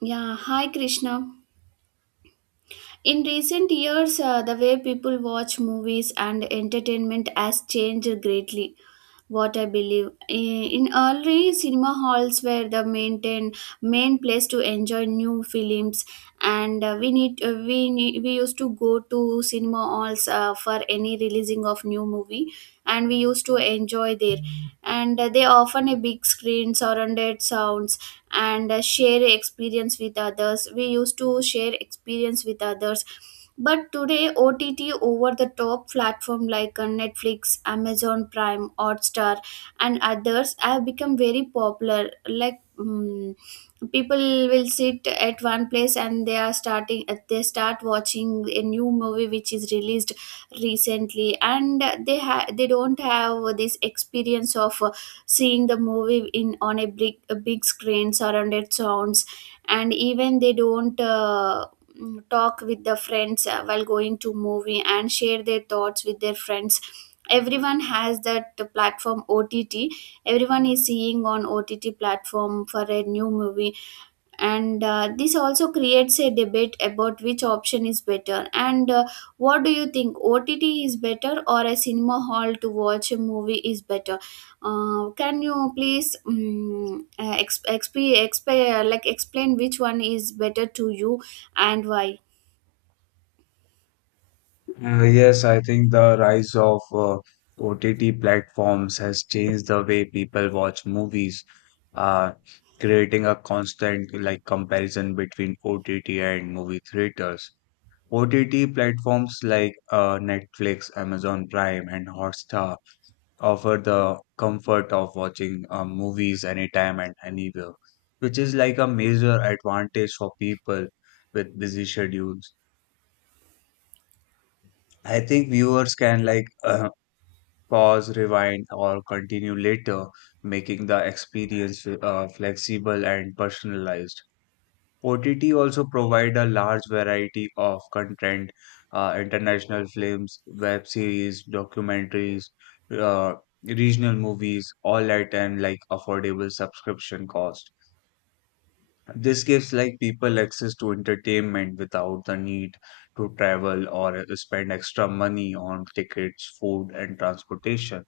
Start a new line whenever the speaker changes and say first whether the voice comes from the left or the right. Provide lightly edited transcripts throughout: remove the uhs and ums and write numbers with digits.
right: Yeah, hi Krishna. In recent years, the way people watch movies and entertainment has changed greatly. What I believe in early cinema halls were the main place to enjoy new films, and we used to go to cinema halls for any releasing of new movie, and we used to enjoy there, and they often a big screen surrounded sounds, and share experience with others we used to share experience with others. But today OTT, over the top platform like Netflix, Amazon Prime, Hotstar and others have become very popular. Like people will sit at one place, and they start watching a new movie which is released recently, and they don't have this experience of seeing the movie in on a big screen surrounded sounds. And even they don't talk with the friends while going to movie and share their thoughts with their friends. Everyone has that platform OTT. Everyone is seeing on OTT platform for a new movie. And this also creates a debate about which option is better. And what do you think, OTT is better or a cinema hall to watch a movie is better? Can you please like explain which one is better to you, and why?
left: Yes, I think the rise of OTT platforms has changed the way people watch movies, uh, creating a constant like comparison between OTT and movie theaters. OTT platforms like Netflix, Amazon Prime, and Hotstar offer the comfort of watching movies anytime and anywhere, which is like a major advantage for people with busy schedules. I think viewers can like pause, rewind, or continue later, making the experience flexible and personalized. OTT also provide a large variety of content, international films, web series, documentaries, uh, regional movies, all at an like affordable subscription cost. This gives like people access to entertainment without the need to travel or spend extra money on tickets, food, and transportation.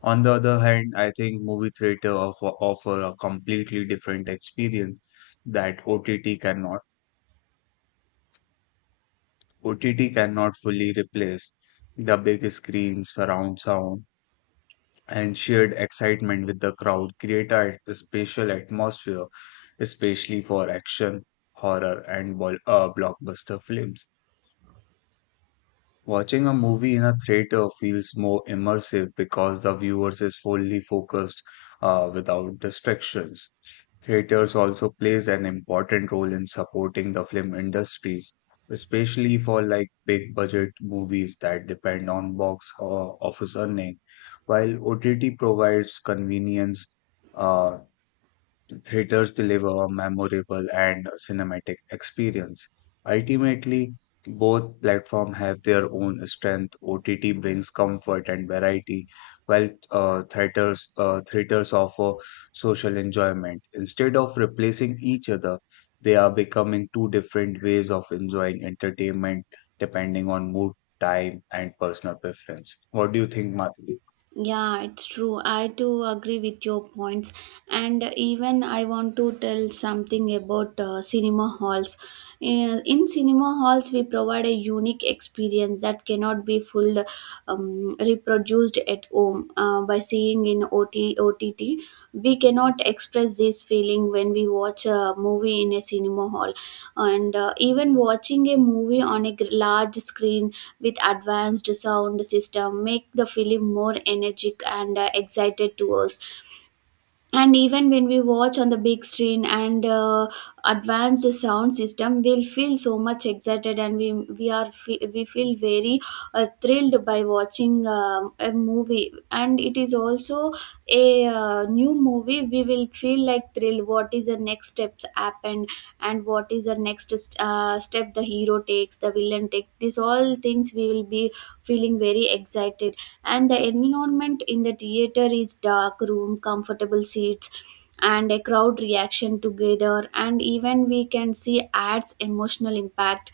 left: On the other hand, I think movie theater offer a completely different experience that OTT cannot. OTT cannot fully replace the big screen, surround sound, and shared excitement with the crowd create a special atmosphere, especially for action, horror, and blockbuster films. Watching a movie in a theater feels more immersive because the viewers is fully focused without distractions. Theaters also plays an important role in supporting the film industries, especially for like big budget movies that depend on box or office earning, while OTT provides convenience uh, Theaters deliver a memorable and cinematic experience. Ultimately, both platforms have their own strength. OTT brings comfort and variety, while theaters offer social enjoyment. Instead of replacing each other, they are becoming two different ways of enjoying entertainment depending on mood, time, and personal preference. What do you think, Madhu?
right: Yeah, it's true. I too agree with your points. And even I want to tell something about cinema halls. In cinema halls, we provide a unique experience that cannot be full reproduced at home by seeing in O T O T T. We cannot express this feeling when we watch a movie in a cinema hall. And even watching a movie on a large screen with advanced sound system make the film more energetic and excited to us. And even when we watch on the big screen and advanced sound system, we'll feel so much excited, and we feel very thrilled by watching a movie. And it is also a new movie, we will feel like thrilled what is the next steps happened. And what is the next step the hero takes, the villain takes, these all things we will be feeling very excited. And the environment in the theater is dark room, comfortable seats, and a crowd reaction together. And even we can see ads emotional impact,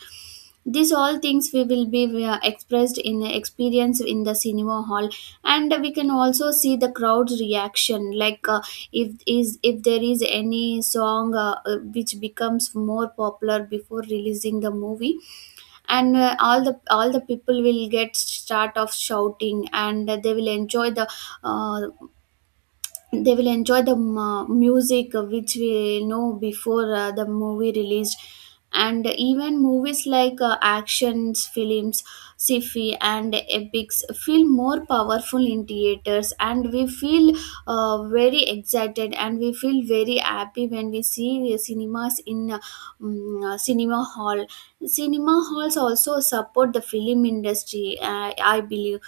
right: these all things we will be expressed in the experience in the cinema hall. And we can also see the crowd's reaction, like if there is any song which becomes more popular before releasing the movie. And all the people will get start of shouting, and they will enjoy the uh, they will enjoy the mu- music which we know before the movie released. And even movies like actions films, sci-fi and epics feel more powerful in theaters, and we feel very excited and we feel very happy when we see cinemas in mm, uh, cinema hall cinema halls. Also support the film industry, I believe,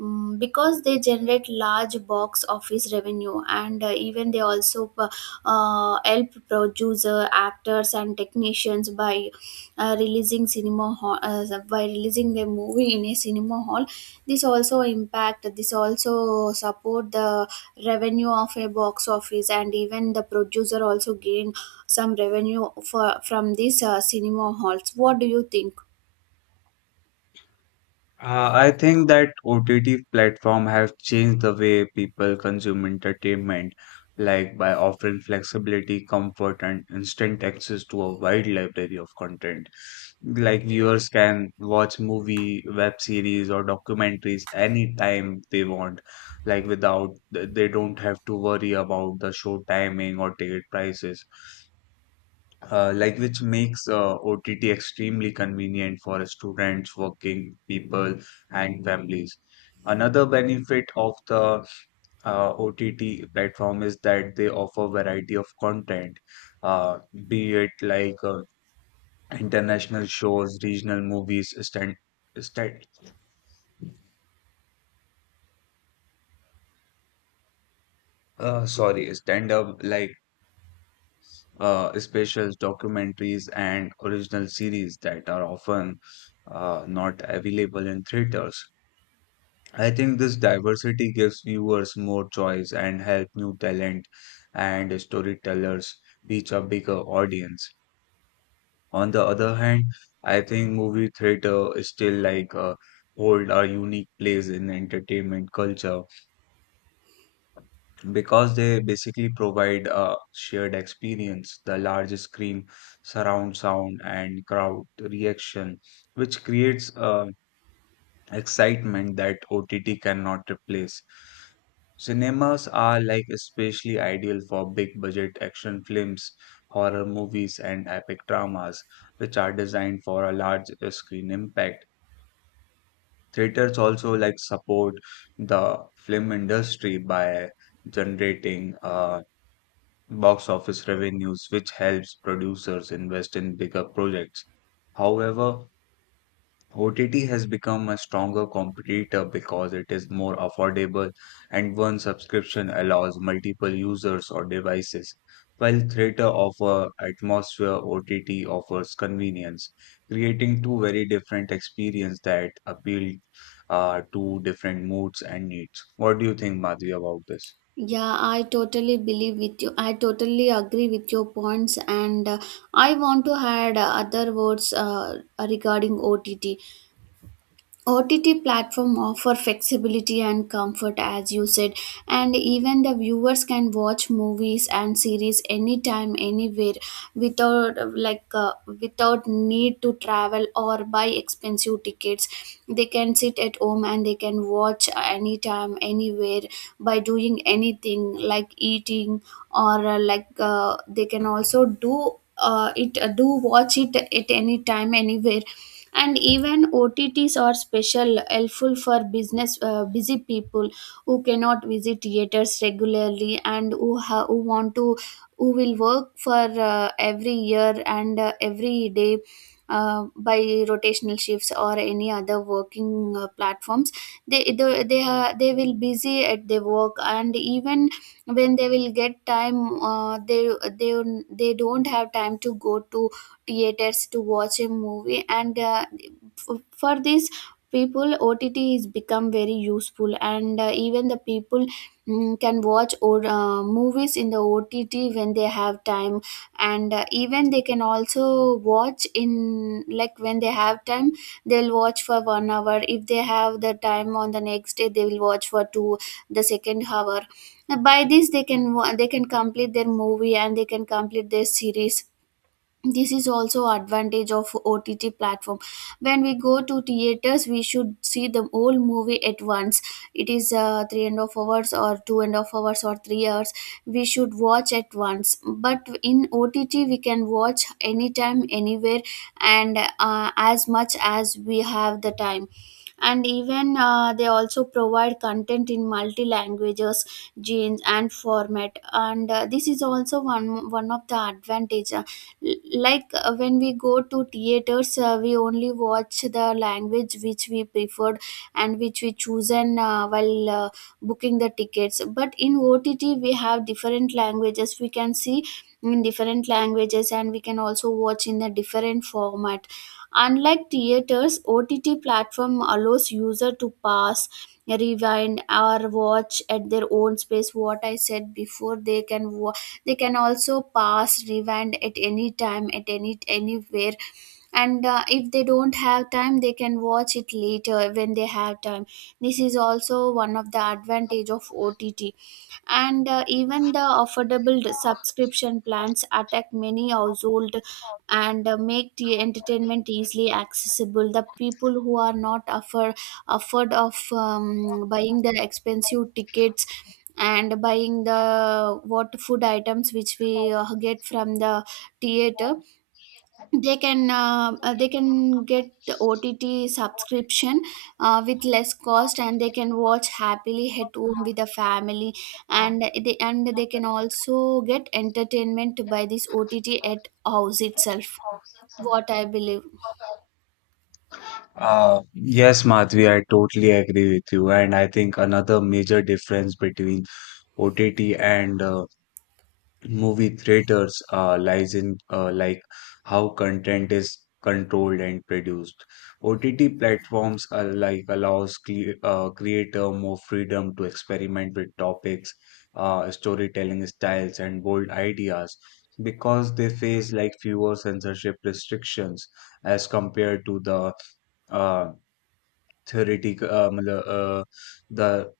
right: Because they generate large box office revenue. And even they also help producer, actors and technicians by by releasing the movie in a cinema hall. This also support the revenue of a box office. And even the producer also gain some revenue for from these cinema halls. What do you think?
left: I think that OTT platform have changed the way people consume entertainment, like by offering flexibility, comfort, and instant access to a wide library of content. Like viewers can watch movie, web series, or documentaries anytime they want, like without they don't have to worry about the show timing or ticket prices, like which makes OTT extremely convenient for students, working people, and families. Another benefit of the OTT platform is that they offer variety of content, uh, be it like international shows, regional movies, stand, stand-up like specials, documentaries, and original series that are often not available in theaters. I think this diversity gives viewers more choice and help new talent and storytellers reach a bigger audience. On the other hand, I think movie theater is still like hold a unique place in entertainment culture because they basically provide a shared experience, the large screen, surround sound, and crowd reaction, which creates a excitement that OTT cannot replace. Cinemas are like especially ideal for big budget action films, horror movies, and epic dramas, which are designed for a large screen impact. Theaters also like support the film industry by generating box office revenues, which helps producers invest in bigger projects. However, OTT has become a stronger competitor because it is more affordable and one subscription allows multiple users or devices. While theater offer atmosphere, OTT offers convenience, creating two very different experiences that appeal to different moods and needs. What do you think, Madhvi, about this?
right: Yeah, I totally believe with you. I totally agree with your points, and I want to add other words regarding OTT. OTT platform offer flexibility and comfort, as you said. And even the viewers can watch movies and series anytime, anywhere, without uh, like uh, without need to travel or buy expensive tickets. They can sit at home and they can watch anytime, anywhere by doing anything, like eating. Or like they can also do it do watch it at any time, anywhere. And even OTTs are special helpful for business busy people who cannot visit theaters regularly, and who want to, who will work for every year and every day by rotational shifts or any other working platforms. They they will busy at their work. And even when they will get time, they they don't have time to go to theaters to watch a movie. And for this people, OTT is become very useful. And even the people can watch or movies in the OTT when they have time. And even they can also watch in like when they have time, they'll watch for 1 hour. If they have the time, on the next day they will watch for two, the second hour. By this, they can complete their movie and they can complete their series. This is also advantage of OTT platform. When we go to theaters, we should see the whole movie at once. It is three and a half hours or two and a half hours or 3 hours, we should watch at once. But in OTT we can watch anytime, anywhere, and as much as we have the time. And even they also provide content in multi languages, genes and format. And this is also one of the advantage. L- like when we go to theaters, we only watch the language which we preferred and which we chosen while booking the tickets. But in OTT we have different languages, we can see in different languages, and we can also watch in a different format. Unlike theaters, OTT platform allows user to pause, rewind, or watch at their own space. What I said before, they can also pause, rewind at any time, at any anywhere. And if they don't have time, they can watch it later when they have time. This is also one of the advantage of OTT. And even the affordable subscription plans attack many household, and make the entertainment easily accessible. The people who are not afford of buying the expensive tickets and buying the what food items which we get from the theater, they can get the OTT subscription with less cost, and they can watch happily at home with the family. And they can also get entertainment by this OTT at house itself, what I believe.
left: Yes, Madhvi, I totally agree with you. And I think another major difference between OTT and movie theaters lies in like how content is controlled and produced. OTT platforms are like allows creator more freedom to experiment with topics, storytelling styles, and bold ideas because they face like fewer censorship restrictions as compared to the uh, theoretic uh, मतलब, uh, the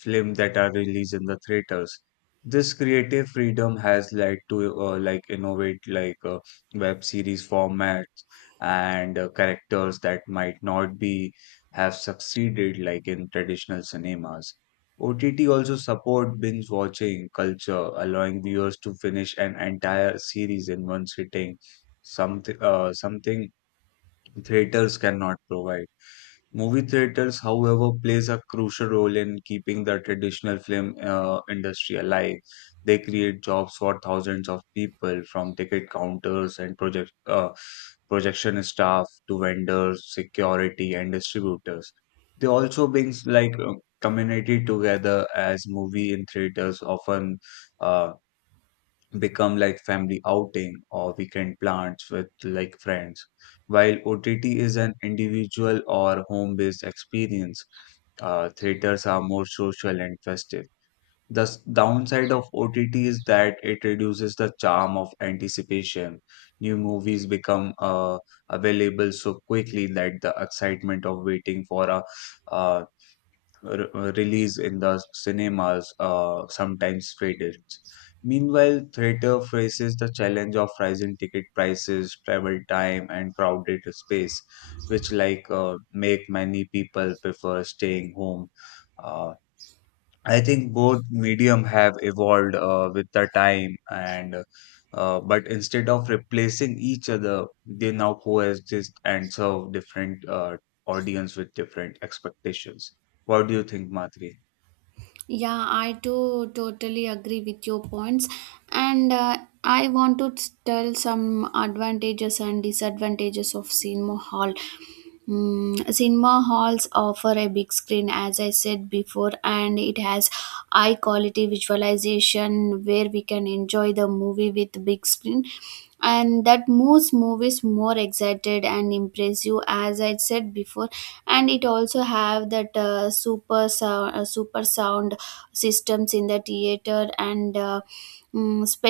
left: film that are released in the theaters. This creative freedom has led to like innovate like web series formats and characters that might not be have succeeded like in traditional cinemas. OTT also support binge watching culture, allowing viewers to finish an entire series in one sitting, something theaters cannot provide. Movie theaters, however, plays a crucial role in keeping the traditional film industry alive. They create jobs for thousands of people, from ticket counters and projection staff to vendors, security, and distributors. They also brings like community together as movie in theaters often uh, become like family outing or weekend plans with like friends. While OTT is an individual or home-based experience, theaters are more social and festive. The downside of OTT is that it reduces the charm of anticipation. New movies become available so quickly that the excitement of waiting for a, uh release in the cinemas, sometimes traded. Meanwhile, theater faces the challenge of rising ticket prices, travel time, and crowded space, which like make many people prefer staying home. Uh, I think both medium have evolved with the time, and but instead of replacing each other, they now coexist and serve different audience with different expectations. What do you think, Madhuri?
right: Yeah, I too totally agree with your points, and I want to tell some advantages and disadvantages of cinema hall. Cinema halls offer a big screen, as I said before, and it has high quality visualization where we can enjoy the movie with big screen, and that moves movies more excited and impressive, as I said before. And it also have that super sound systems in the theater and mm,